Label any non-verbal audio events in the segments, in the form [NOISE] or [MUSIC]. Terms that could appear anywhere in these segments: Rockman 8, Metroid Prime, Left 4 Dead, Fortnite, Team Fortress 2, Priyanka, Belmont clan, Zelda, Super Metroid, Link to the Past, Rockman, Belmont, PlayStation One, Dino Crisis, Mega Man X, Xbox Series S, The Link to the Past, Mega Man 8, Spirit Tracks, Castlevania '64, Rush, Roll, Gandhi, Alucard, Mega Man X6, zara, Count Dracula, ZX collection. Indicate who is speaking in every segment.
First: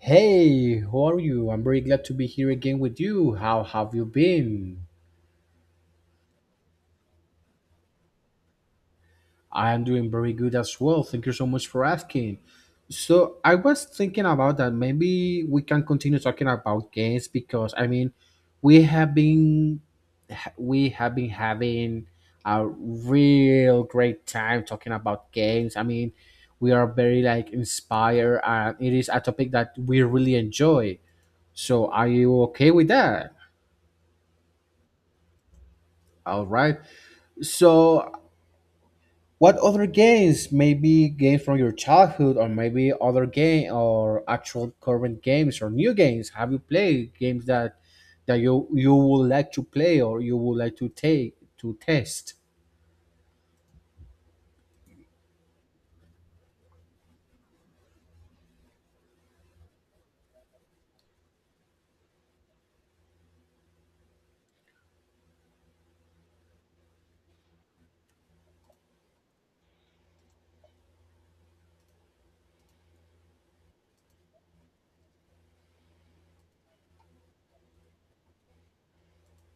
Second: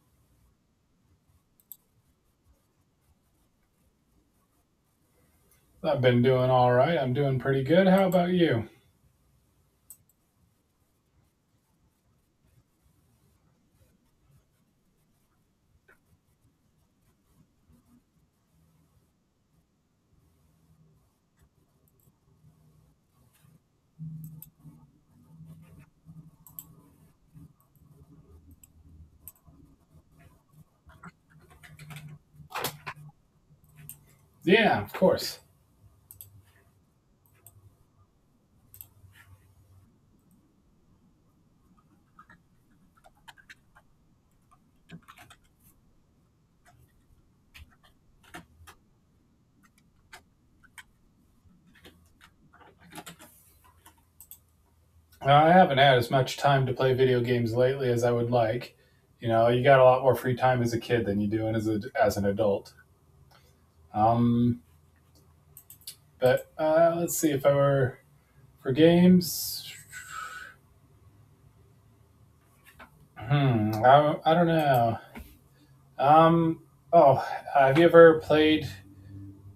Speaker 1: Hey, how are you? I'm very glad to be here again with you. How have you been?
Speaker 2: I've been doing all right. I'm doing pretty good. How about you?
Speaker 1: I am doing very good as well. Thank you so much for asking. So, I was thinking about that maybe we can continue talking about games because I mean, we have been we have been having a real great time talking about games. I mean, we are very like inspired and it is a topic that we really enjoy. So, are you okay with that?
Speaker 2: Yeah, of course.
Speaker 1: All right. So, what other games? Maybe games from your childhood, or maybe other game, or actual current games, or new games. Have you played games that you would like to play, or you would like to take to test?
Speaker 2: I haven't had as much time to play video games lately as I would like. You know, you got a lot more free time as a kid than you do as an adult. Um, but let's see if I were for games. I don't know. Um, oh, have you ever played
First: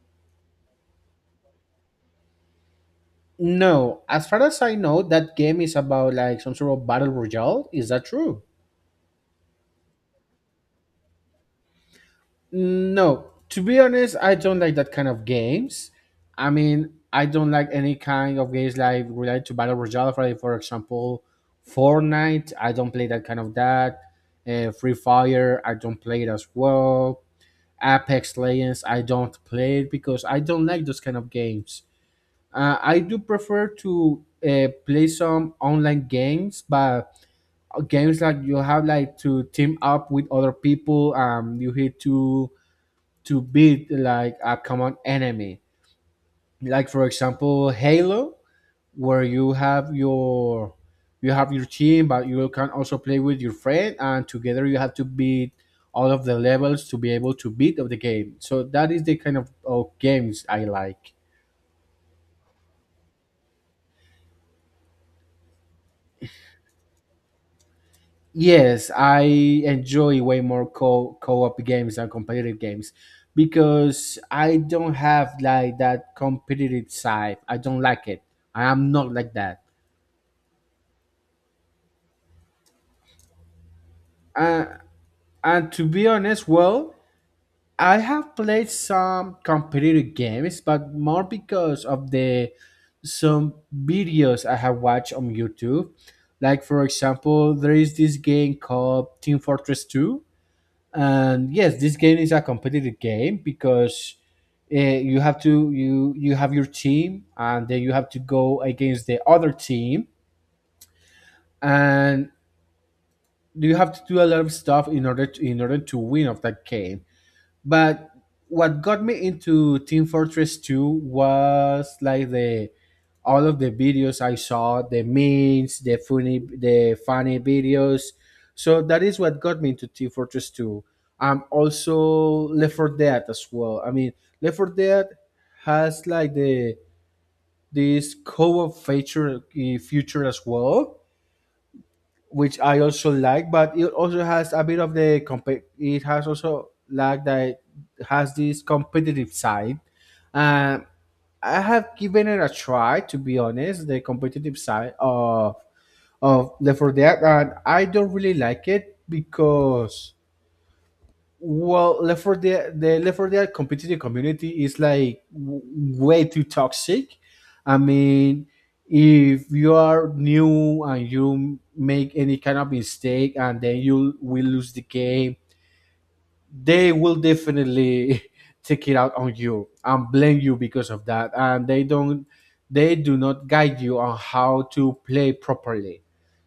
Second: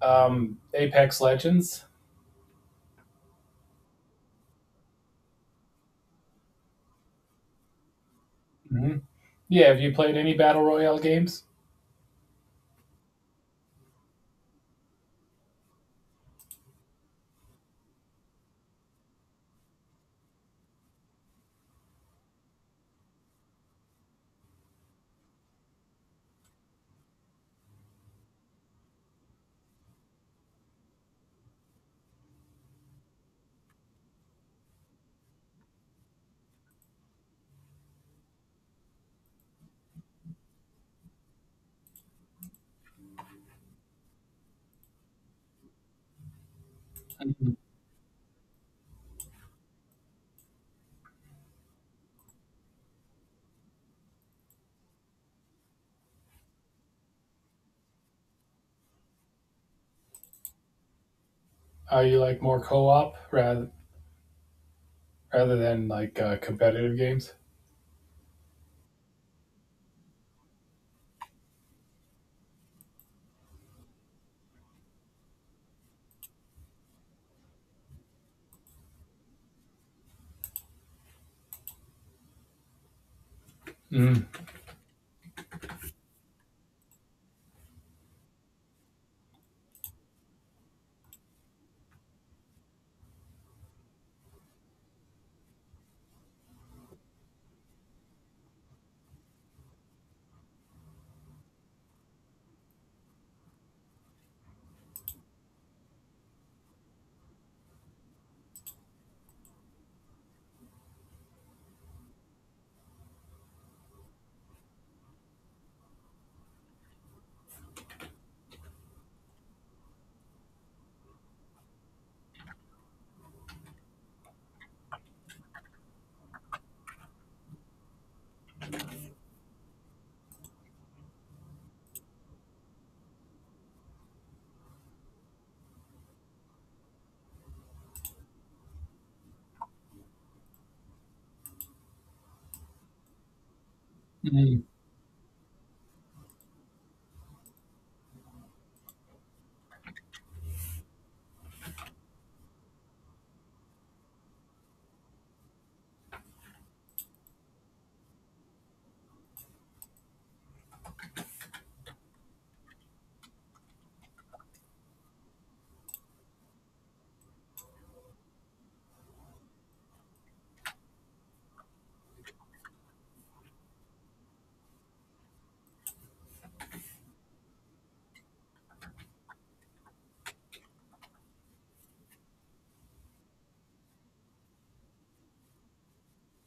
Speaker 2: Apex Legends?
Speaker 1: No, as far as I know, that game is about like some sort of battle royale. Is that true?
Speaker 2: Hmm Yeah, have you played any battle royale games?
Speaker 1: No, to be honest, I don't like that kind of games. I mean, I don't like any kind of games like related to Battle Royale, for example, Fortnite. I don't play that kind of that. Free Fire, I don't play it as well. Apex Legends, I don't play it because I don't like those kind of games. I do prefer to play some online games, but games like you have like to team up with other people. You hit to beat like a common enemy. Like for
Speaker 2: Mhm.
Speaker 1: example, Halo, where you have your team, but you can also play with your friend, and together you have to beat all of the levels to be able to beat of the game. So that is the kind of games I like.
Speaker 2: You like more co-op rather than like competitive games.
Speaker 1: Yes, I enjoy way more co co-op games than competitive games because I don't have like that competitive side. I don't like it. I am not like that.
Speaker 2: Mm.
Speaker 1: Uh, And to be honest, well, I have played some competitive games, but more because of the some videos I have watched on YouTube. Like for example, there is this game called Team Fortress 2. And yes, this game is a competitive game because you have your team and then you have to go against the other team and you have to do a lot of stuff in order to win of that game. But what got me into Team Fortress 2 was like the all of the videos I saw, the memes, the funny videos. So that is what got me into Team Fortress 2. Also Left 4 Dead as well. I mean Left 4 Dead has like the this co-op feature eh, future as well, which I also like, but it also has a
Speaker 2: Mm.
Speaker 1: bit of the comp- it has also like that it has this competitive side. Um, I have given it a try, to be honest, the competitive side of Left 4 Dead, and I don't really like it because, well, Left 4 Dead competitive community is like way too toxic. I mean, if you are new and you make any kind of mistake and then you will lose the game, they will definitely [LAUGHS] take it out on you and blame you because of that, and they don't, they do not guide you on how to play properly.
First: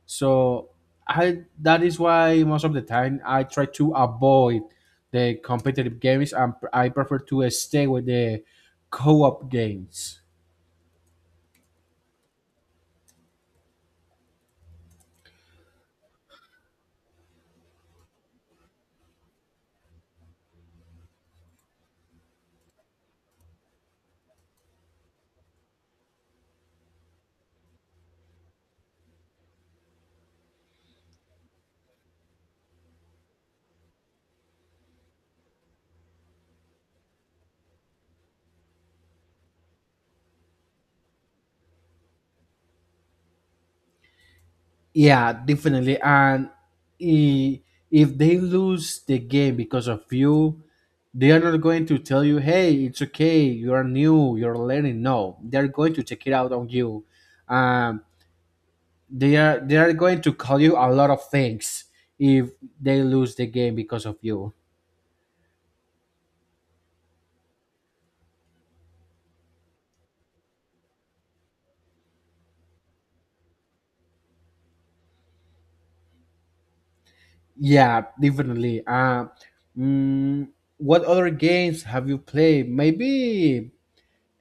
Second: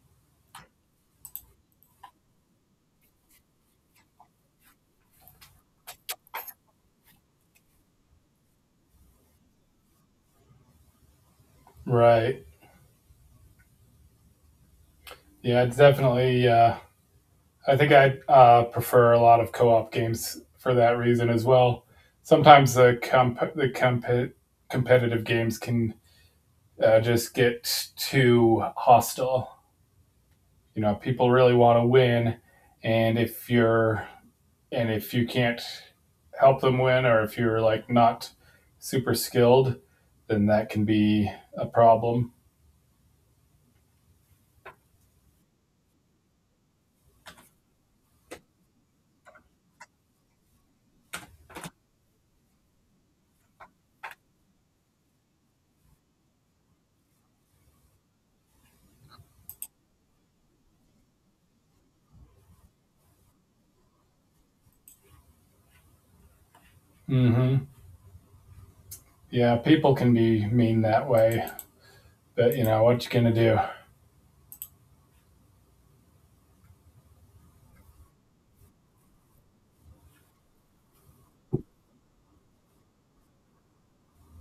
Speaker 1: So I that is why most of the time I try to avoid the competitive games and I prefer to stay with the co-op games.
Speaker 2: Right. Yeah, it's definitely. I think I prefer a lot of co-op games for that reason as well. Sometimes the competitive games can just get too hostile. You know, people really want to win, and if you can't help them win, or if you're like not super skilled, then that can be a problem.
Speaker 1: Yeah, definitely. And i- if they lose the game because of you, they are not going to tell you, "Hey, it's okay. You are new. You're learning." No, they're going to check it out on you. Um, they are going to call you a lot of things if they lose the game because of you.
Speaker 2: Mm-hmm. Yeah, people can be mean that way, but you know what you gonna do.
Speaker 1: Yeah, definitely. Mm, what other games have you played? Maybe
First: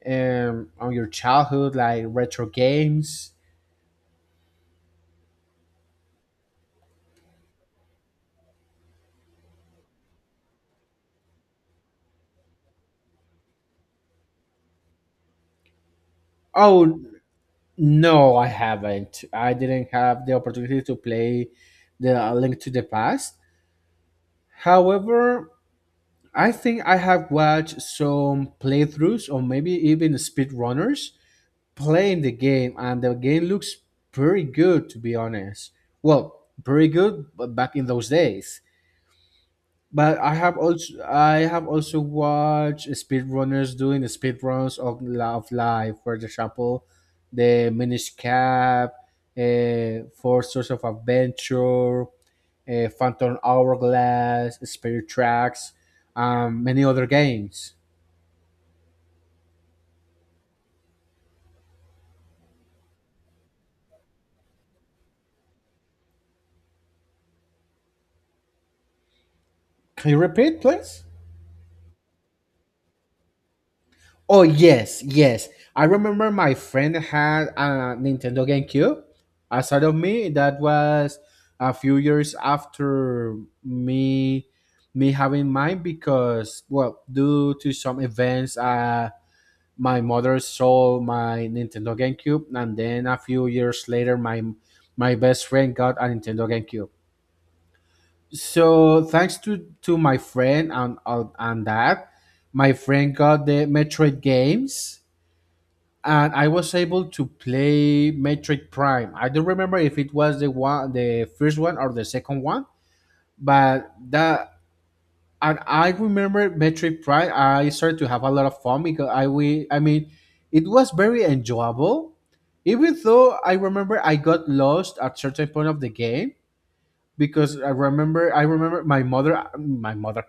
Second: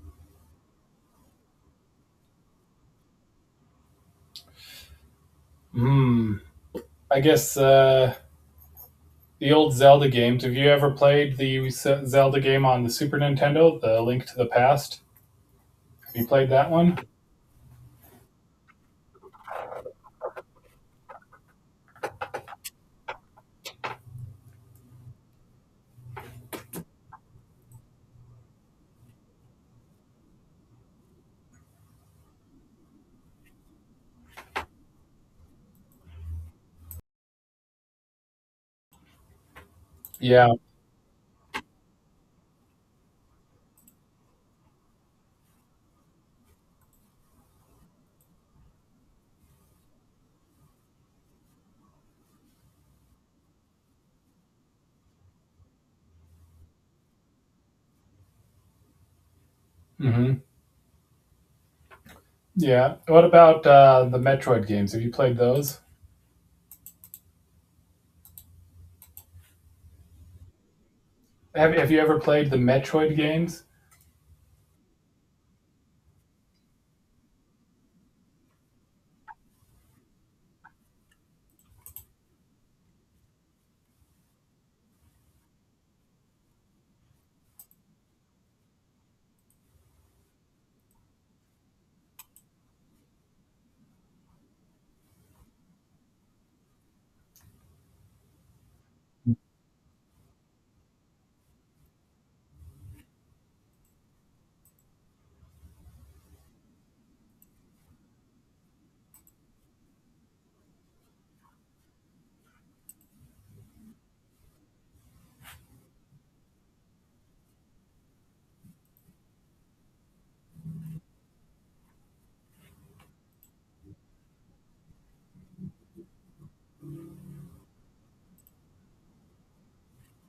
Speaker 1: on your childhood, like retro games.
Speaker 2: Hmm. I guess the old Zelda games. Have you ever played the Zelda game on the Super Nintendo, The Link to the Past? Have you played that one?
Speaker 1: Oh, no, I haven't. I didn't have the opportunity to play the Link to the Past. However, I think I have watched some playthroughs or maybe even speedrunners playing the game, and the game looks pretty good, to be honest. Well, pretty good but back in those days. But
Speaker 2: Yeah.
Speaker 1: I have also watched speedrunners doing the speedruns of Love Live. For example, the Minish Cap, Four Source of Adventure, Phantom Hourglass, Spirit Tracks, many other games.
Speaker 2: hmm Yeah. What about the Metroid games? Have you played those?
Speaker 1: Can you repeat, please?
Speaker 2: Have you ever played the Metroid games?
Speaker 1: Oh yes, yes. I remember my friend had a Nintendo GameCube. Aside of me, that was a few years after me me having mine because, well, due to some events, my mother sold my Nintendo GameCube, and then a few years later, my best friend got a Nintendo GameCube. So thanks to my friend and that, my friend got the Metroid games and I was able to play Metric Prime. I don't remember if it was the one, the first one or the second one, but that, and I remember Metric Prime. I started to have a lot of fun because I mean, it was very enjoyable. Even though I remember I got lost at certain point of the game, because I remember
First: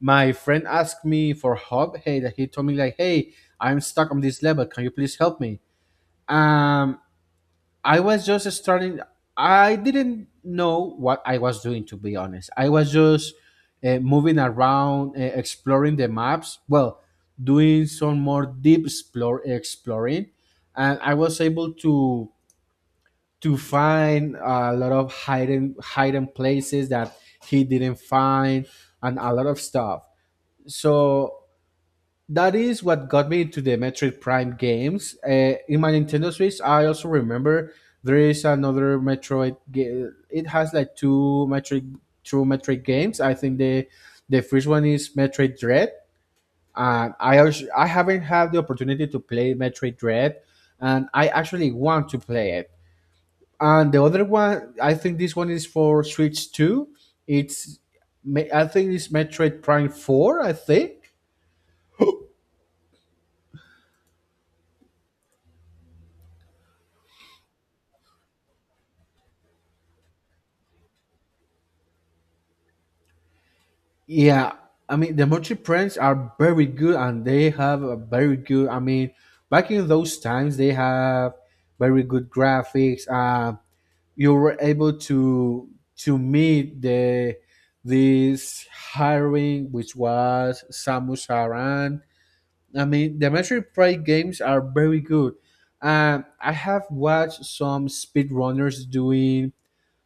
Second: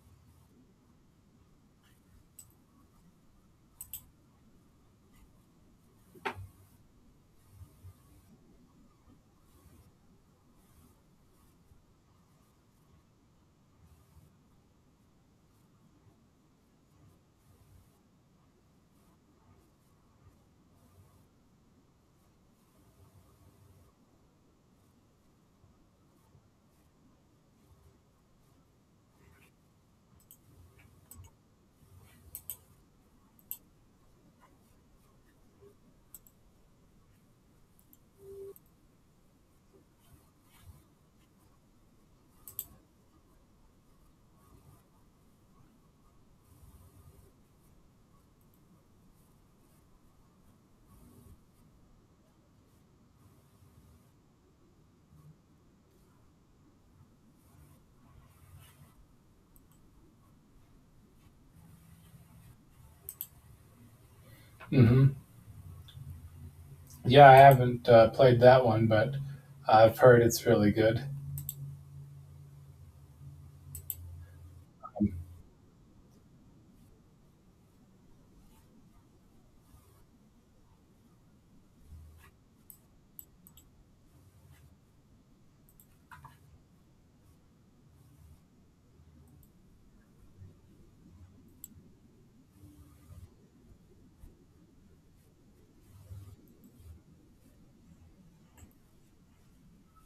Speaker 1: my friend asked me for help. Hey, that he told me like, hey, I'm stuck on this level. Can you please help me? Um, I was just starting. I didn't know what I was doing, to be honest. I was just moving around, exploring the maps. Well, doing some more deep explore exploring, and I was able to find a lot of hidden places that he didn't find, and a lot of stuff. So that is what got me into the Metroid Prime games. In my Nintendo Switch, I also remember there is another Metroid. It has like two Metroid games. I think the first one is Metroid Dread, and I also, I haven't had the opportunity to play Metroid Dread, and I actually want to play it. And the other one, I think this one is for Switch Two. It's I think it's Metroid Prime Four, I think.
Speaker 2: Hmm Yeah, I haven't played that one, but I've heard it's really good.
Speaker 1: Yeah, I mean the Montreal Prince are very good, and they have a very good. I mean, back in those times, they have very good graphics. You were able to meet the this hiring, which was Samus Aran. I mean, the Metroid Prime games are very good. I have watched some speedrunners doing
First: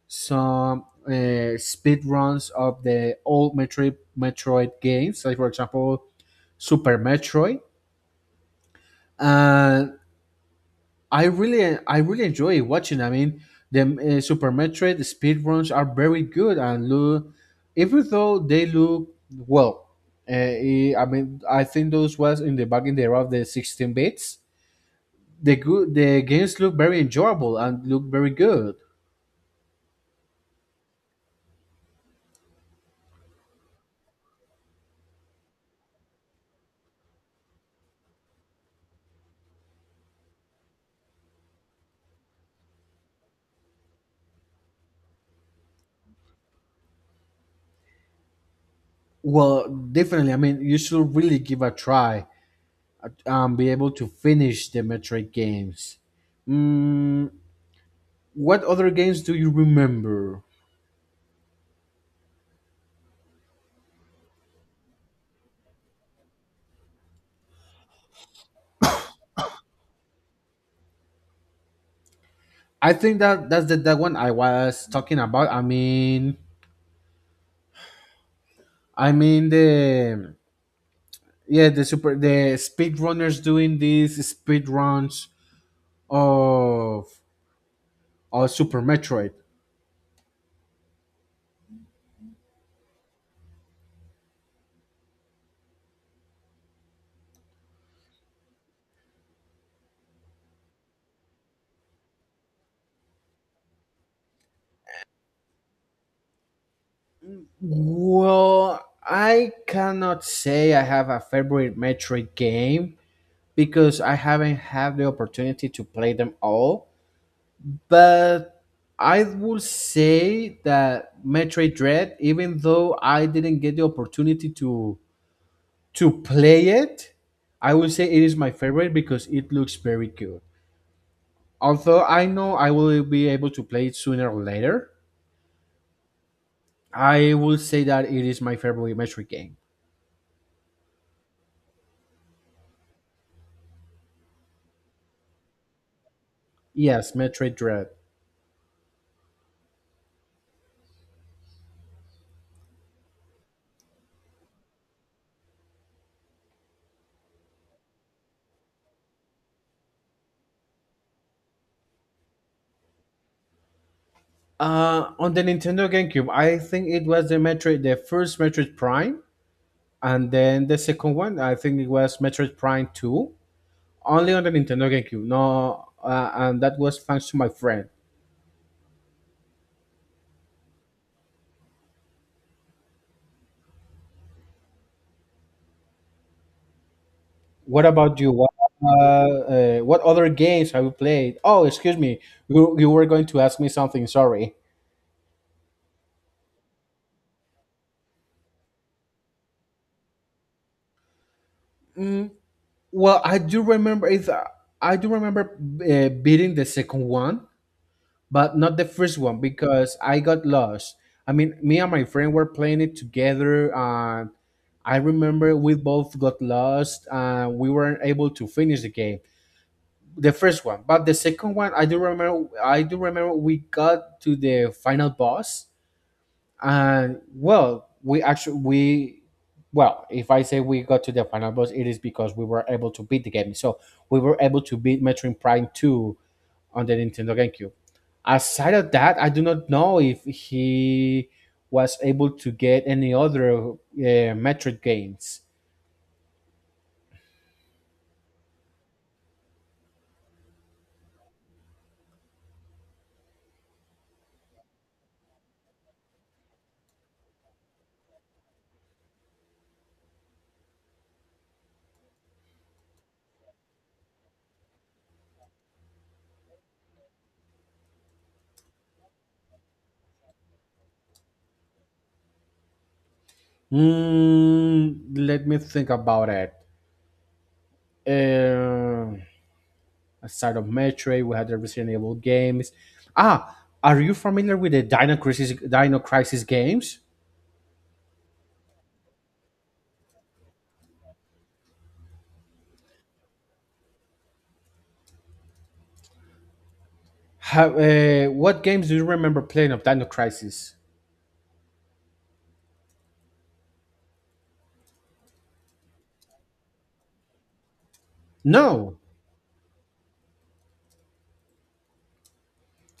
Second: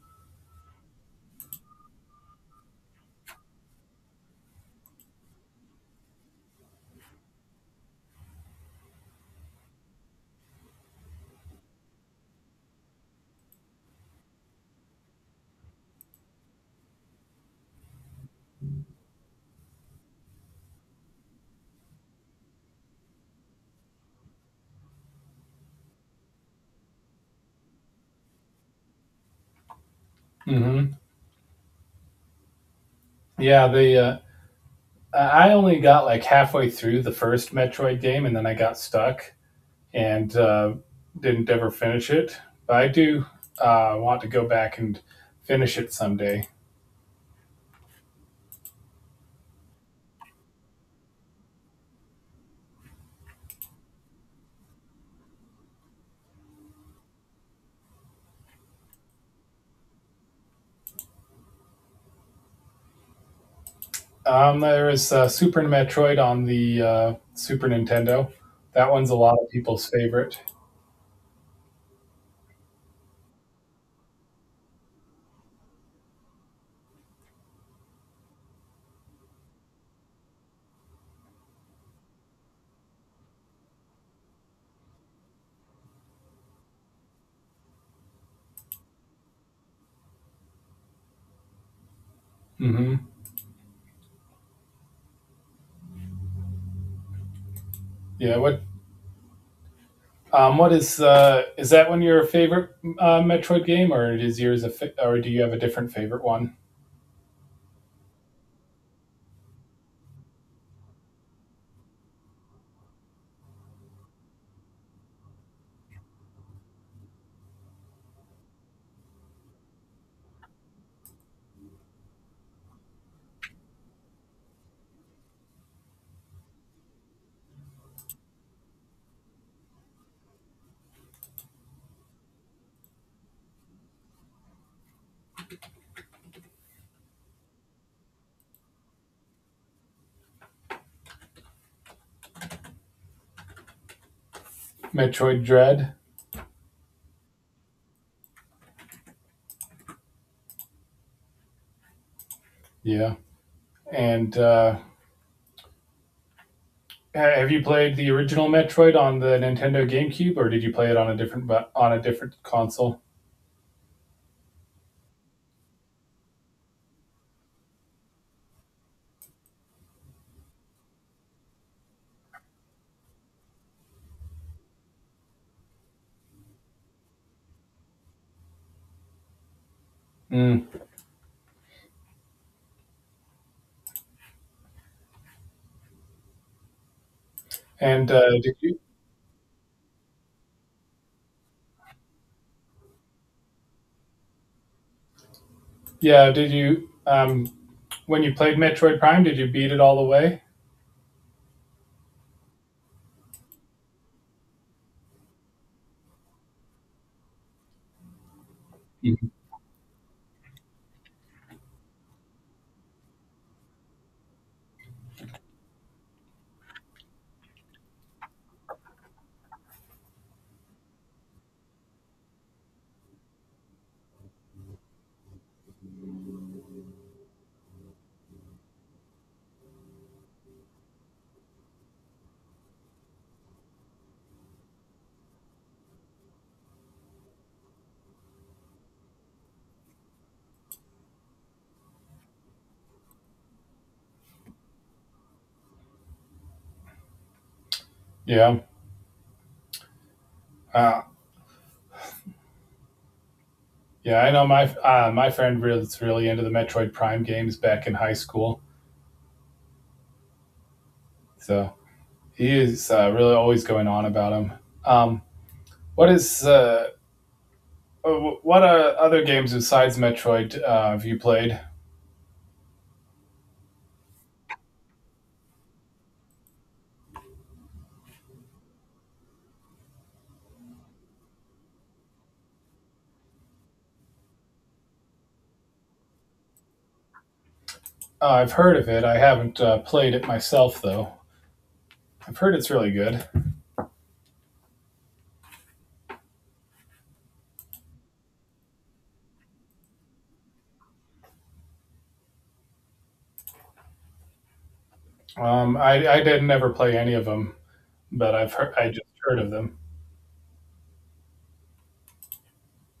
Speaker 1: some speed runs of the old Metroid games, like for example Super Metroid, and I really enjoy watching. I mean, the Super Metroid speed runs are very good and look, even though they look, well. I mean, I think those was in the back in the era of the 16 bits. The games look very enjoyable and look very good.
Speaker 2: Hmm Yeah, the I only got like halfway through the first Metroid game, and then I got stuck and didn't ever finish it. But I do want to go back and finish it someday.
Speaker 1: Well, definitely. I mean, you should really give a try, be able to finish the Metroid games. Mm, what other games do you remember?
Speaker 2: There is Super Metroid on the Super Nintendo. That one's a lot of people's favorite.
Speaker 1: I think that that one I was talking about. I mean the yeah the super the speed runners doing these speed runs of of Super Metroid.
Speaker 2: Hmm Yeah. What? What is? Is that one your favorite Metroid game, or is or do you have a different favorite one?
Speaker 1: Well, I cannot say I have a favorite Metroid game because I haven't had the opportunity to play them all. But I will say that Metroid Dread, even though I didn't get the opportunity to play it, I will say it is my favorite because it looks very good. Although I know I will be able to play it sooner or later, I will say that it is my favorite Metroid game.
Speaker 2: Metroid Dread.
Speaker 1: Yes, Metroid Dread.
Speaker 2: Yeah. And Have you played the original Metroid on the Nintendo GameCube, or did you play it on on a different console?
Speaker 1: On the Nintendo GameCube, I think it was the first Metroid Prime, and then the second one, I think it was Metroid Prime Two only on the Nintendo GameCube. No, and that was thanks to my friend.
Speaker 2: Mm.
Speaker 1: What
Speaker 2: And
Speaker 1: about you?
Speaker 2: did you?
Speaker 1: Uh, what other games have you played? Oh, excuse me, you were going to ask me something. Sorry.
Speaker 2: Yeah, did you? When you played Metroid Prime, did you beat it all the way?
Speaker 1: Mm, well, I do remember it. I do remember beating the second one, but not the first
Speaker 2: Mhm.
Speaker 1: one because I got lost. I mean, me and my friend were playing it together, and I remember we both got lost, and we weren't able to finish the game the first one, but the second one, I do remember we got to the final boss, and, well, we actually we, well, if I say we got to the final boss it is because we were able to beat the game. So we were able to beat Metroid Prime 2 on the Nintendo GameCube. Aside of that, I do not know if he was able to get any other Metroid games.
Speaker 2: Yeah, uh, yeah. I know my friend was really into the Metroid Prime games back in high school, so he is really always going on about them. Um, what is uh, what other games besides Metroid have you played?
Speaker 1: Let me think about it. Um a start of Metroid. We had the Resident Evil games. Ah, are you familiar with the Dino Crisis games?
Speaker 2: I've heard of it. I haven't played it myself though. I've heard it's really good.
Speaker 1: What games do you remember playing of Dino Crisis?
Speaker 2: I did never play any of them, but I
Speaker 1: No,
Speaker 2: just heard of them.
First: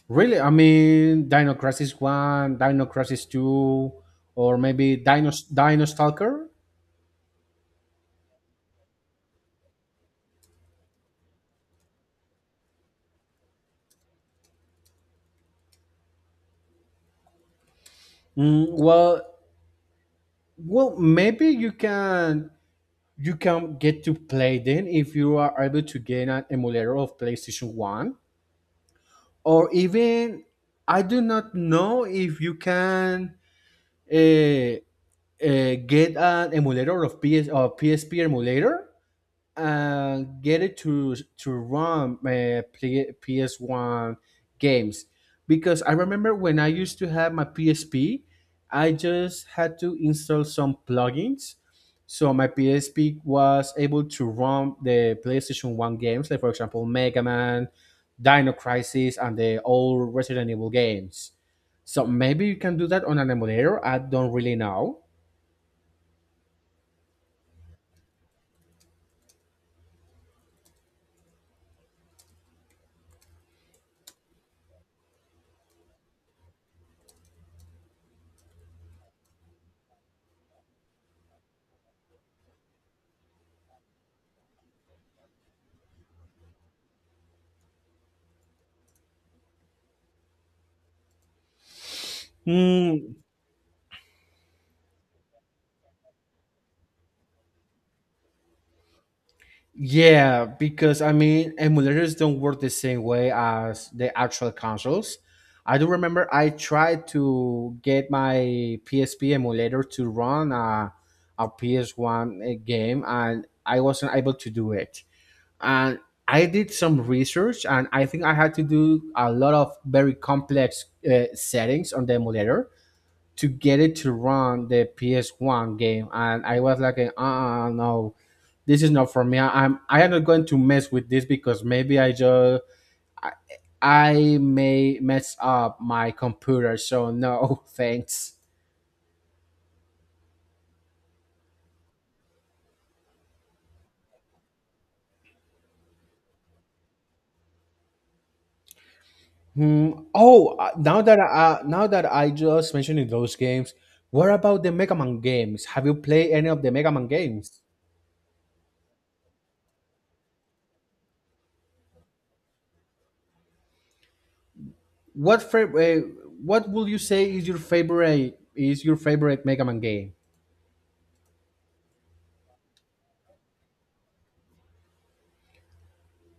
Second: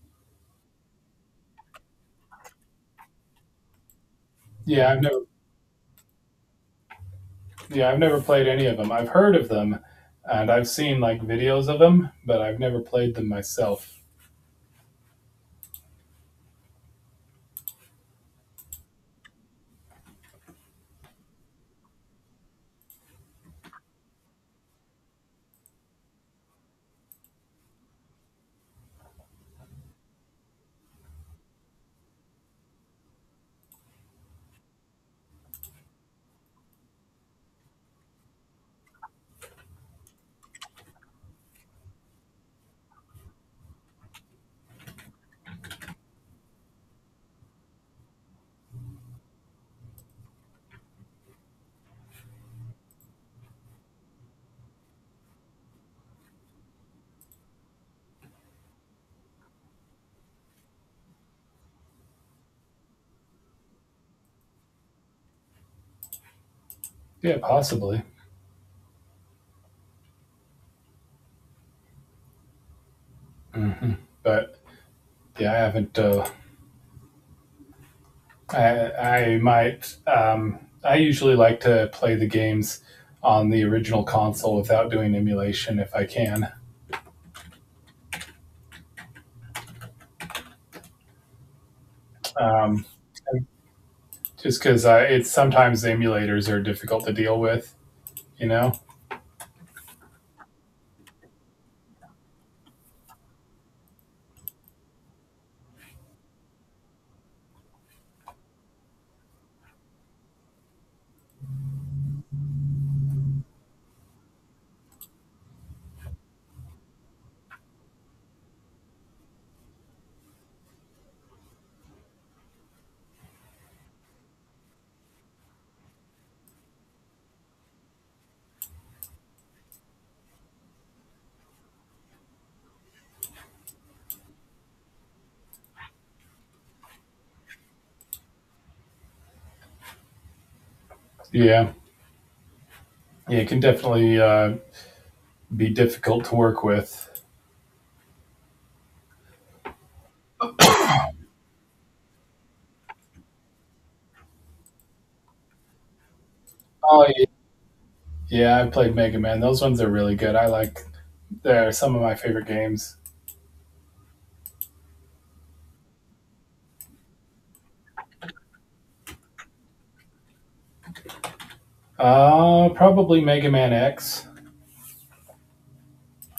Speaker 1: really. I mean, Dino Crisis One, Dino Crisis Two, or
Speaker 2: Yeah,
Speaker 1: maybe
Speaker 2: I've never
Speaker 1: Dino Stalker.
Speaker 2: yeah, I've never played any of them. I've heard of them, and I've seen like videos of them, but I've never played them myself.
Speaker 1: Mm, well, well, maybe you can get to play then if you are able to gain an emulator of PlayStation One. Or even I do not know if you can uh, uh, get an emulator of PS or PSP emulator get it to run PS One games, because I remember when I used to have my PSP, I just had to install some plugins, so my PSP was able to run the PlayStation One games, like for example Mega Man, Dino Crisis, and the old Resident Evil games. So maybe you can do that on an emulator. I don't really know.
Speaker 2: Yeah, possibly. Hmm But yeah, I haven't. I I might. I usually like to play the games on the original console without doing emulation if I can. Um,
Speaker 1: Hmm.
Speaker 2: just because it's sometimes emulators are difficult to deal with, you know?
Speaker 1: Yeah, because I mean, emulators don't work the same way as the actual consoles. I do remember I tried to get my PSP emulator to run a PS1 game and I wasn't able to do it. And I did some research and I think I had to do a lot of very complex settings on the emulator to get it to run the PS1 game. And I was like, no, this is not for me. I am not going to mess with this because maybe I, I may mess up my computer. So no, [LAUGHS] thanks.
Speaker 2: Yeah, yeah, it can definitely be difficult to work with.
Speaker 1: Hmm. Oh, now that I just mentioned those games, what about the Mega Man games? Have you played any of the Mega
Speaker 2: Oh,
Speaker 1: Man
Speaker 2: yeah,
Speaker 1: games?
Speaker 2: yeah, I played Mega Man. Those ones are really good. I like, they're some of my favorite games.
Speaker 1: What fa- uh, What would you say is your favorite? Is your favorite Mega Man game?
Speaker 2: Probably Mega Man X.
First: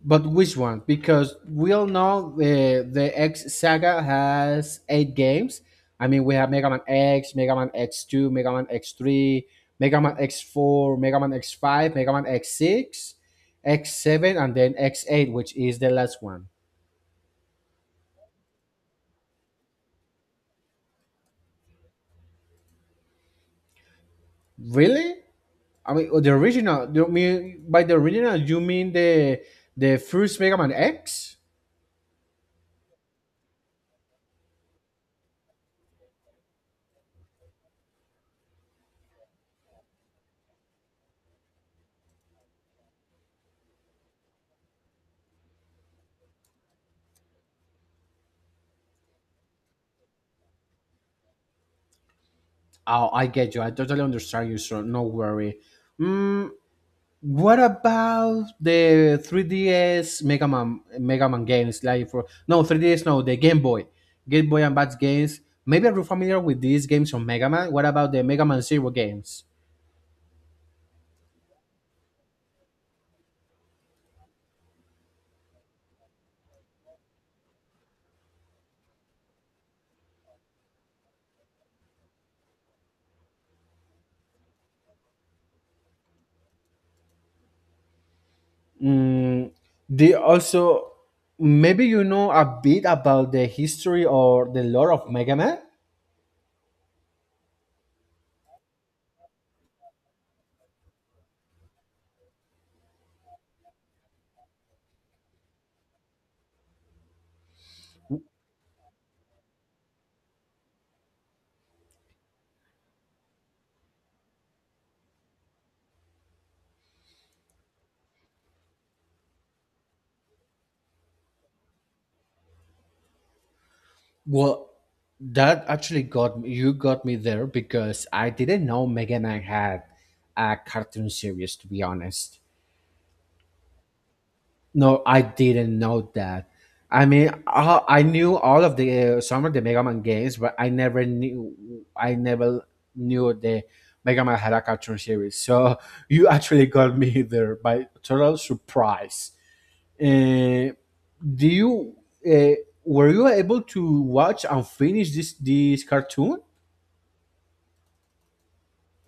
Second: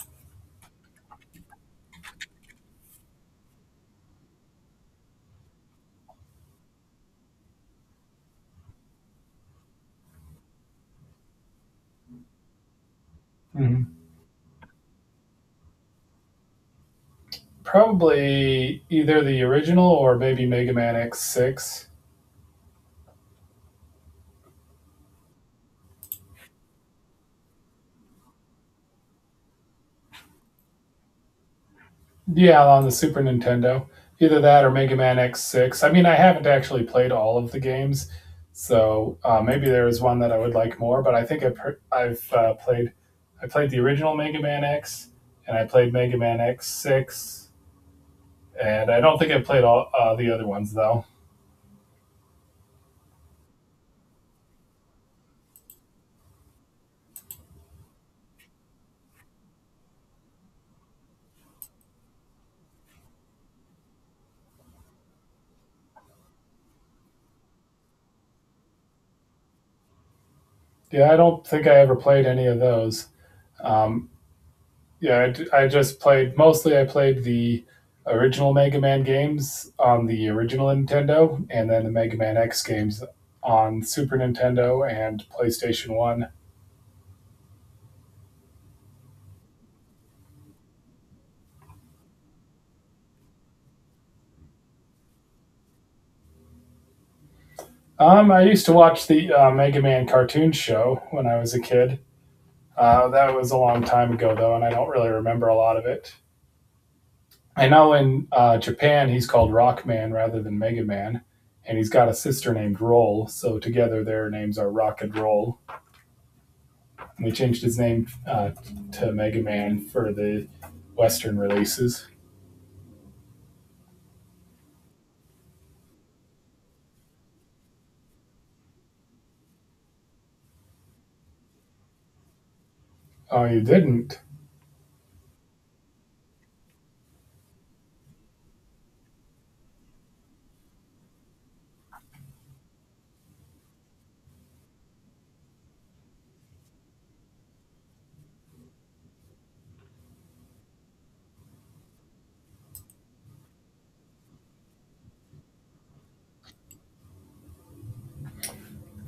Speaker 1: But which one? Because we all know the X saga has eight games. I mean, we have Mega Man X, Mega Man X two, Mega Man X three, Mega Man X four, Mega Man X five, Mega Man X six, X
Speaker 2: Mhm.
Speaker 1: seven, and then X eight, which is the last one.
Speaker 2: Probably either the original or maybe Mega Man X6.
Speaker 1: Really? I mean, the original. You mean by the original you mean the first Mega Man X?
Speaker 2: Yeah, on the Super Nintendo. Either that or Mega Man X6. I mean, I haven't actually played all of the games, so maybe there is one that I would like more. But I think I played the original Mega Man X, and I played Mega Man X6, and I don't think I played all the other ones though.
Speaker 1: Oh, I get you. I totally understand you, sir. No worry. Mm, what about the 3DS Mega Man games? Like for no 3DS, no the Game Boy, Game Boy Advance games. Maybe are you familiar with these games from Mega Man? What about the Mega Man Zero games?
Speaker 2: Yeah, I don't think I ever played any of those. Um, yeah, I played the original Mega Man games on the original Nintendo, and then the Mega Man X games on Super Nintendo and PlayStation One.
Speaker 1: Mm, they also maybe you know a bit about the history or the lore of Mega Man.
Speaker 2: I used to watch the Mega Man cartoon show when I was a kid. That was a long time ago though, and I don't really remember a lot of it. I know in Japan he's called Rockman rather than Mega Man, and he's got a sister named Roll, so together their names are Rock and Roll. They changed his name to Mega Man for the Western releases.
Speaker 1: Well, that actually got me, you got me there because I didn't know Mega Man had a cartoon series. To be honest.
Speaker 2: Oh, you didn't
Speaker 1: No, I didn't know that. I mean, I knew all of the some of the Mega Man games, but I never knew the Mega Man had a cartoon series. So [LAUGHS] you actually got me there by total surprise. Uh, do you uh, were you able to watch and finish this cartoon?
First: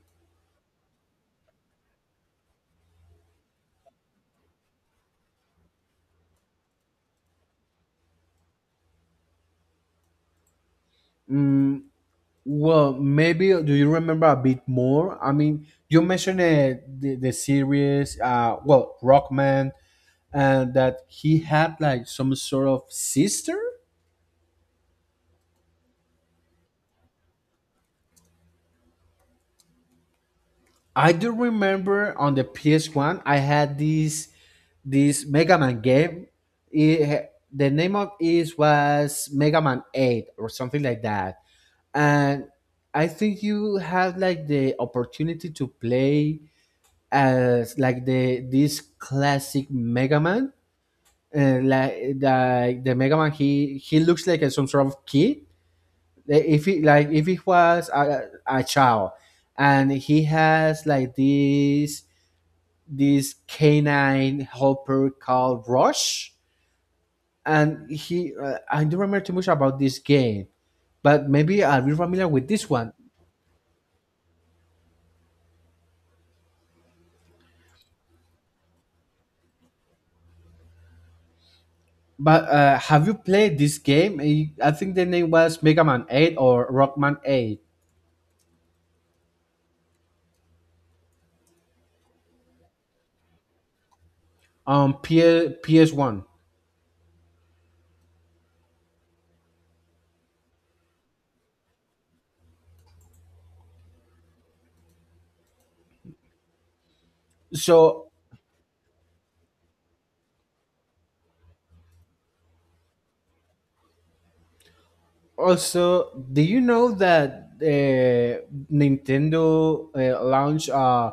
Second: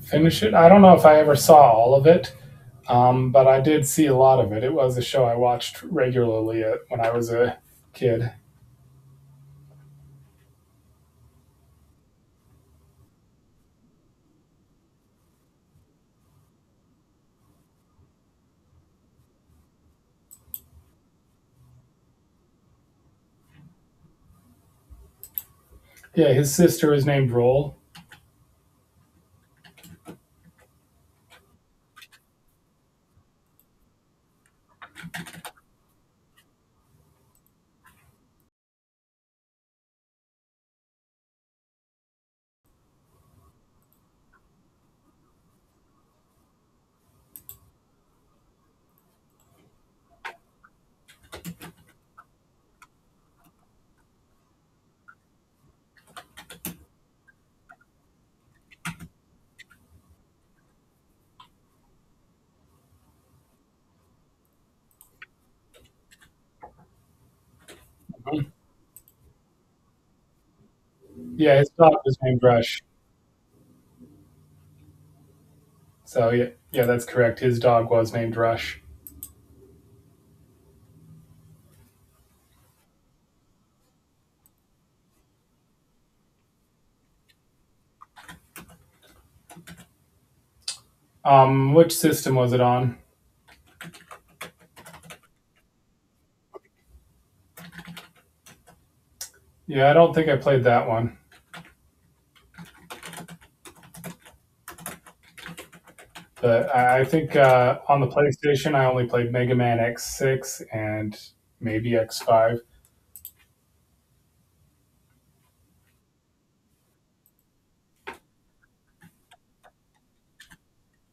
Speaker 2: finish it? I don't know if I ever saw all of it, but I did see a lot of it. It was a show I watched regularly when I was a kid.
Speaker 1: Mm, well, maybe do you remember a bit more? I mean, you mentioned the series. Well, Rockman, and that he had like some sort of sister.
Speaker 2: Yeah, his sister was named Roll.
Speaker 1: I do remember on the PS1 I had this Mega Man game. It, the name of it was Mega Man 8 or something like that. And I think you had like the opportunity to play as like the this classic Mega Man. Like the Mega Man, he looks like some sort of kid, if it like if it was a child, and he has like this canine helper called Rush, and he I don't remember too much about this game, but
Speaker 2: Yeah,
Speaker 1: maybe
Speaker 2: his
Speaker 1: I'll
Speaker 2: dog
Speaker 1: be
Speaker 2: was
Speaker 1: familiar
Speaker 2: named
Speaker 1: with this
Speaker 2: Rush.
Speaker 1: one.
Speaker 2: So yeah, yeah, that's correct. His dog was named Rush.
Speaker 1: But have you played this game? I think the name was Mega Man 8 or Rockman 8
Speaker 2: Which system was it on?
Speaker 1: on PS1.
Speaker 2: Yeah, I don't think I played that one. But I think on the
Speaker 1: So
Speaker 2: PlayStation, I only played Mega Man X6 and maybe X5.
Speaker 1: also, do you know that Nintendo launched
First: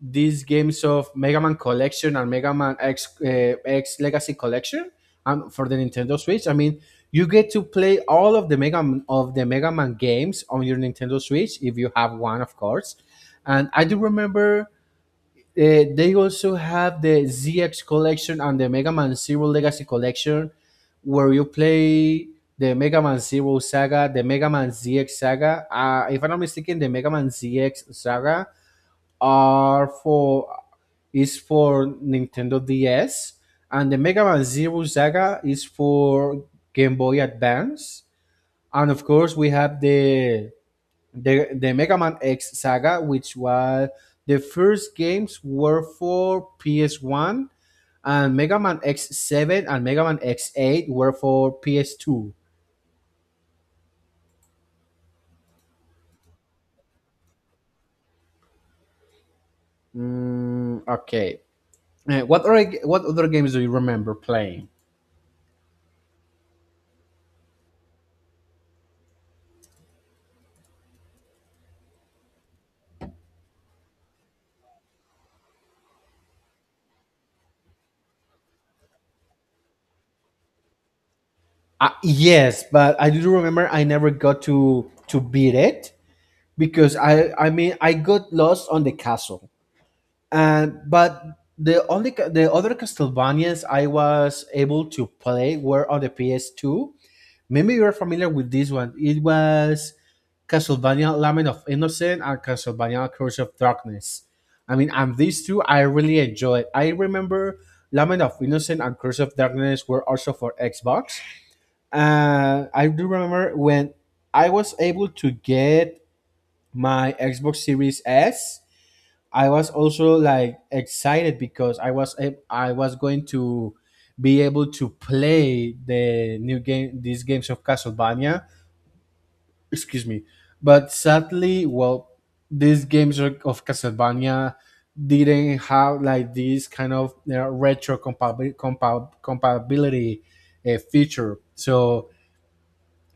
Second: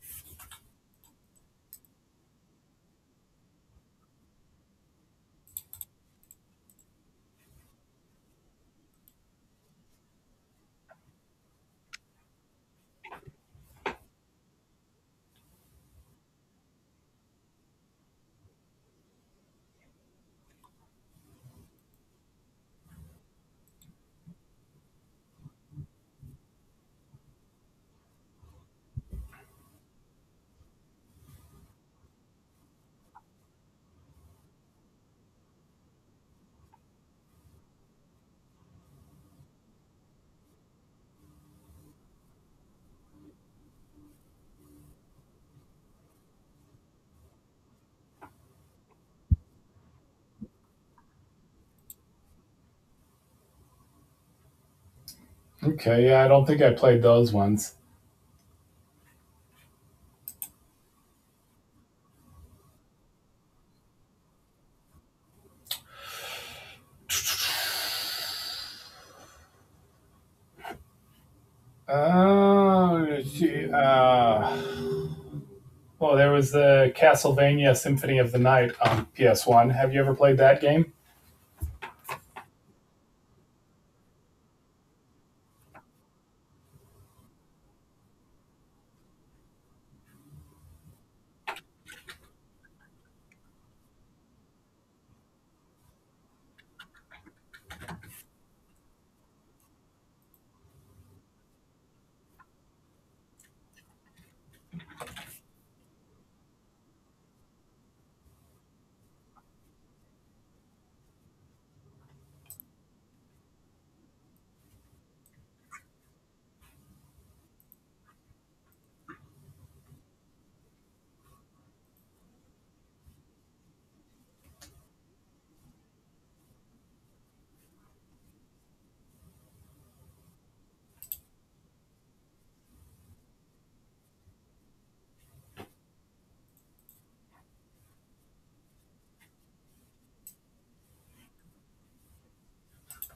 Speaker 1: these games of Mega Man Collection and Mega Man X X Legacy Collection, for the Nintendo Switch? I mean, you get to play all of the Mega Man, of the Mega Man games on your Nintendo Switch if you have one, of course. And I do remember they also have the ZX collection and the Mega Man Zero Legacy collection, where you play the Mega Man Zero saga, the Mega Man ZX saga. If I'm not mistaken, the Mega Man ZX saga are for is for Nintendo DS, and the Mega Man Zero saga is for Game Boy Advance. And of course, we have the the Mega Man X Saga, which was the first games were for PS One, and Mega Man X Seven and Mega Man X Eight were for PS Two.
Speaker 2: Okay, yeah, I don't think I played those ones.
Speaker 1: Mm, okay. What other games do you remember playing?
Speaker 2: Oh, gee, uh, well, there was the Castlevania Symphony of the Night on PS1. Have you ever played that game?
Speaker 1: Yes, but I do remember I never got to beat it because I mean I got lost on the castle. And but the only the other Castlevanias I was able to play were on the PS2. Maybe you're familiar with this one. It was Castlevania Lament of Innocence and Castlevania Curse of Darkness. I mean, and these two I really enjoyed. I remember Lament of Innocence and Curse of Darkness were also for Xbox. I do remember when I was able to get my Xbox Series S. I was also like excited because I was going to be able to play the new game these games of Castlevania. Excuse me. But sadly, well, these games of Castlevania didn't have like this kind of, you know, retro compatibility feature. So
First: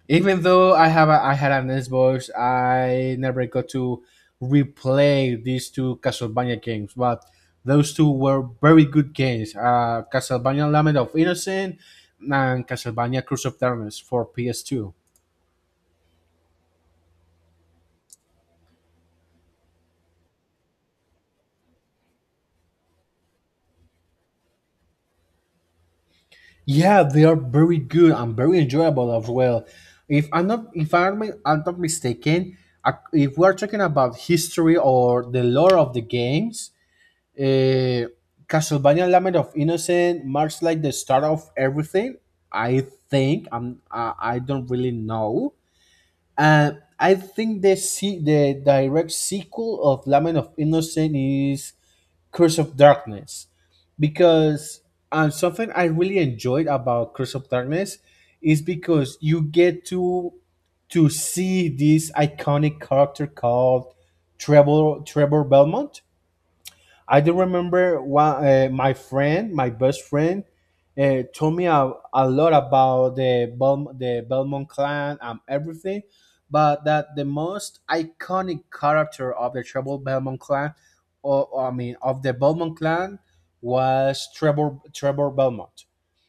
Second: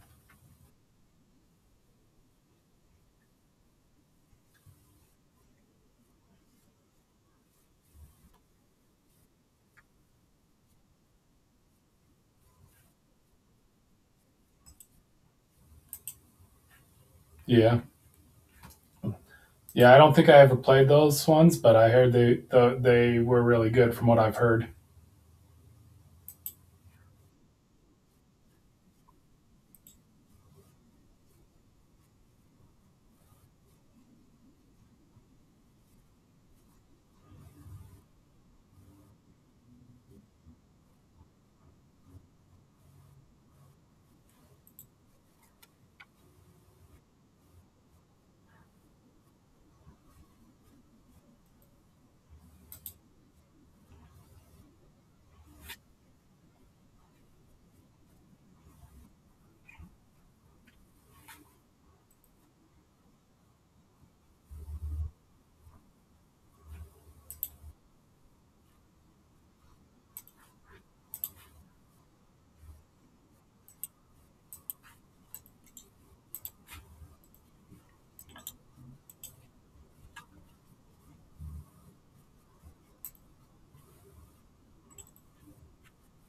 Speaker 1: even though I had an Xbox, I never got to replay these two Castlevania games, but those two were very good games. Castlevania Lament of Innocence and Castlevania Curse of Darkness for PS2.
Speaker 2: Yeah, yeah, I don't think I ever played those ones, but I heard they were really good from what I've heard.
Speaker 1: Yeah, they are very good and very enjoyable as well. If I'm not if I'm, I'm not mistaken, if we're talking about history or the lore of the games, Uh, Castlevania Lament of Innocent marks like the start of everything. I don't really know. Uh, I think the the direct sequel of Lament of Innocent is Curse of Darkness, because something I really enjoyed about Curse of Darkness is because you get to see this iconic character called Trevor Belmont. I do remember one, my friend, my best friend, told me a lot about the the Belmont clan and everything, but that the most iconic character of the Trevor Belmont clan, or, I mean, of the Belmont clan, was Trevor Belmont.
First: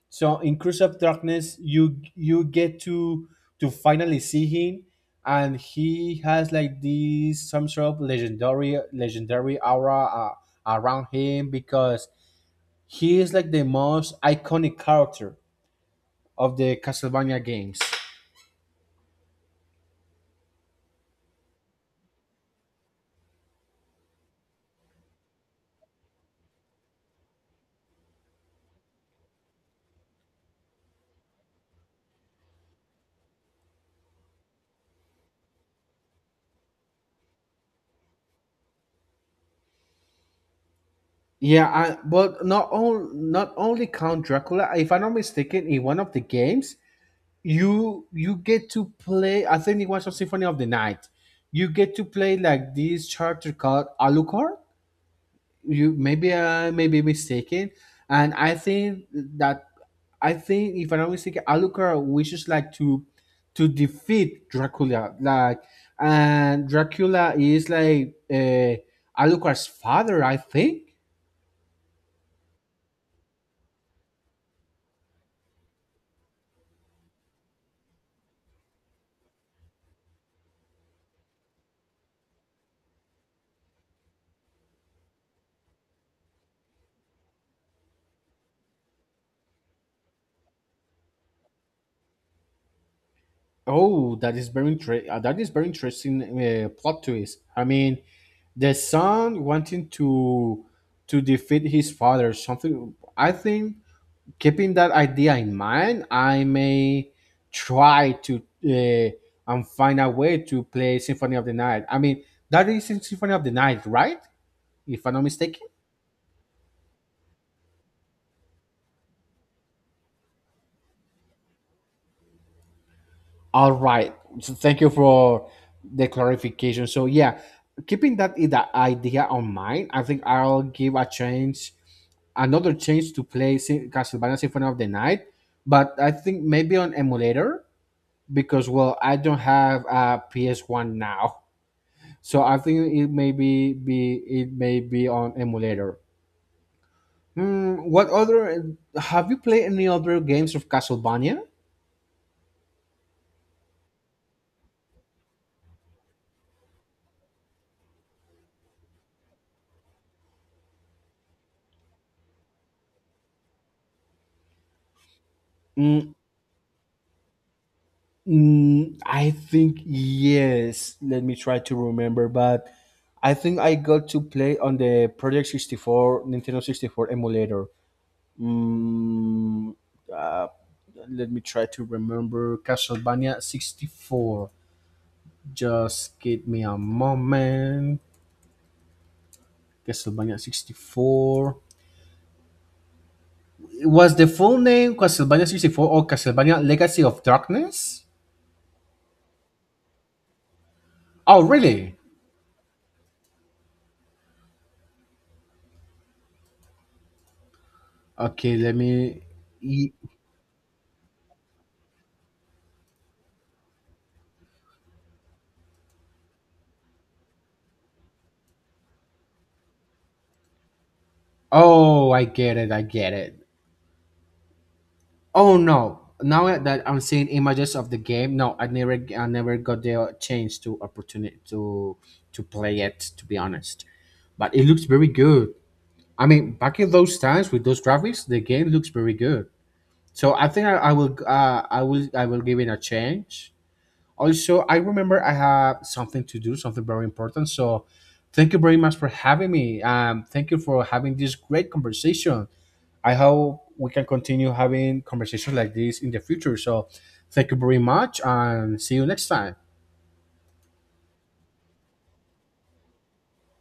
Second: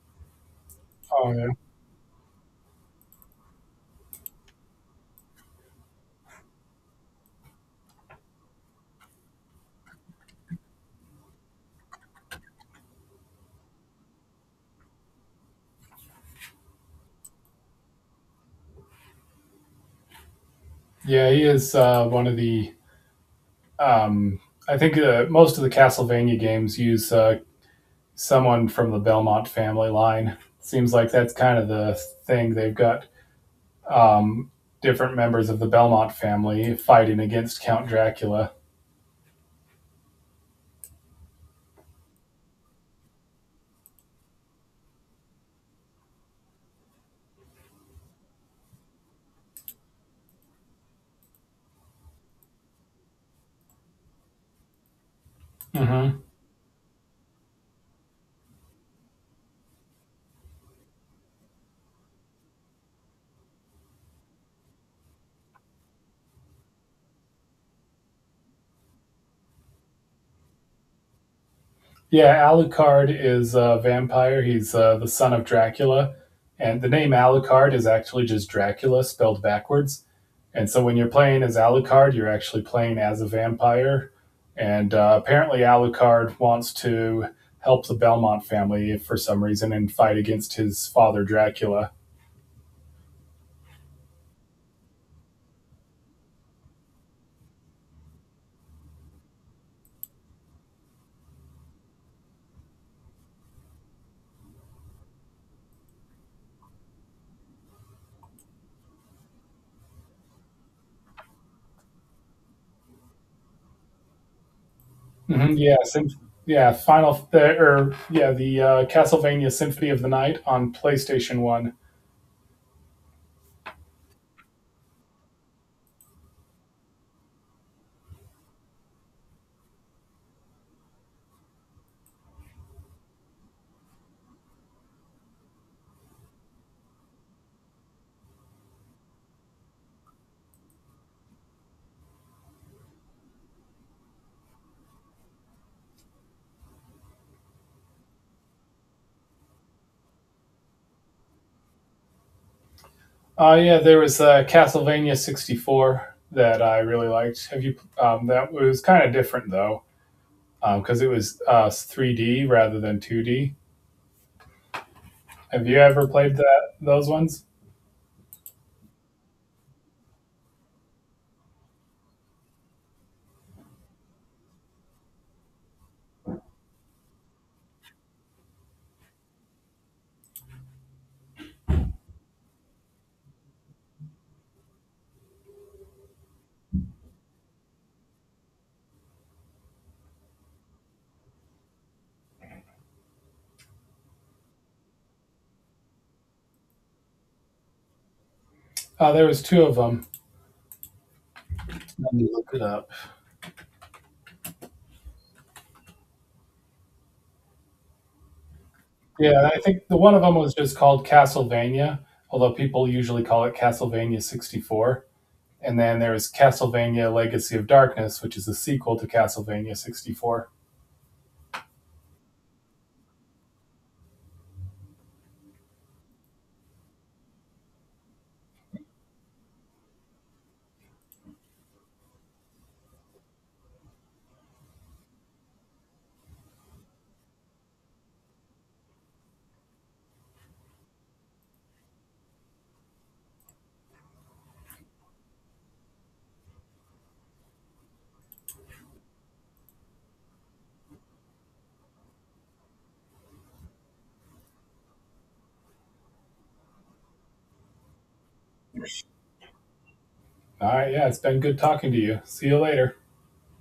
Speaker 1: So in Cruise of
Speaker 2: Oh yeah,
Speaker 1: Darkness, you get to finally see him, and he has like this some sort of legendary aura around him because he is like the most iconic character of the Castlevania games.
Speaker 2: yeah, he is one of the. Um, I think most of the Castlevania games use someone from the Belmont family line. Seems like that's kind of the thing they've got um, different members of the Belmont family fighting against Count Dracula.
Speaker 1: But not all, not only Count Dracula. If I'm not mistaken, in one of the games, you get to play. I think it was a Symphony of the Night. You get to play like this character called Alucard, you
Speaker 2: Mm-hmm.
Speaker 1: maybe I may be mistaken, and I think if I'm not mistaken, Alucard wishes like to defeat Dracula, like, and Dracula is like Alucard's father, I think.
Speaker 2: Yeah, Alucard is a vampire. He's the son of Dracula. And the name Alucard is actually just Dracula spelled backwards. And so when you're playing as Alucard, you're actually playing as a vampire. And apparently, Alucard wants to help the Belmont family for some reason and fight against his father, Dracula.
Speaker 1: Oh, that is very interesting plot twist. I mean, the son wanting to defeat his father, something. I think keeping that idea in mind, I may try to and find a way to play Symphony of the Night. I mean, that is in Symphony of the Night, right? If I'm not
Speaker 2: Mhm,
Speaker 1: mistaken.
Speaker 2: Yeah, sym- yeah, Final the, or yeah, the Castlevania Symphony of the Night on PlayStation One.
Speaker 1: All right. So thank you for the clarification. So yeah, keeping that that idea on mind, I think I'll give a change, another change to play Castlevania Symphony of the Night, but I think maybe on emulator, because well, I don't have a PS1 now. So I think it may be on emulator. Hmm, what other have you played any other games of Castlevania?
Speaker 2: Yeah, there was Castlevania '64 that I really liked. Have you? That was kind of different though, because it was 3D rather than 2D. Have you ever
Speaker 1: Mm,
Speaker 2: played that those ones?
Speaker 1: I think yes. Let me try to remember, but I think I got to play on the Project 64 Nintendo 64 emulator. Mm, uh, let me try to remember Castlevania 64. Just give me a moment. Castlevania 64. Was the full name Castlevania 64 or Castlevania Legacy of Darkness?
Speaker 2: There was two of them.
Speaker 1: Oh, really?
Speaker 2: Let me look it up.
Speaker 1: Okay, let me.
Speaker 2: Yeah, I think
Speaker 1: e-
Speaker 2: the one of them was just called Castlevania, although people usually call it Castlevania 64. And then there was Castlevania Legacy of Darkness, which is a sequel to Castlevania 64.
Speaker 1: Oh, I get it. I get it. Oh no! Now that I'm seeing images of the game, no, I never got the chance to opportunity to play it. To be honest, but it looks very good. I mean, back in those times with those graphics, the game looks very good. So I think I will give it a change. Also, I remember I have something to do, something very important. So, thank you very much for having me. Thank you for having this great conversation. I hope we can continue having conversations like this in the future. So, thank you very much and see you next time.
Speaker 2: All right, yeah, it's been good talking to you. See you later.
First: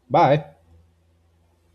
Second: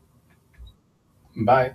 Speaker 1: Bye.
Speaker 2: Bye.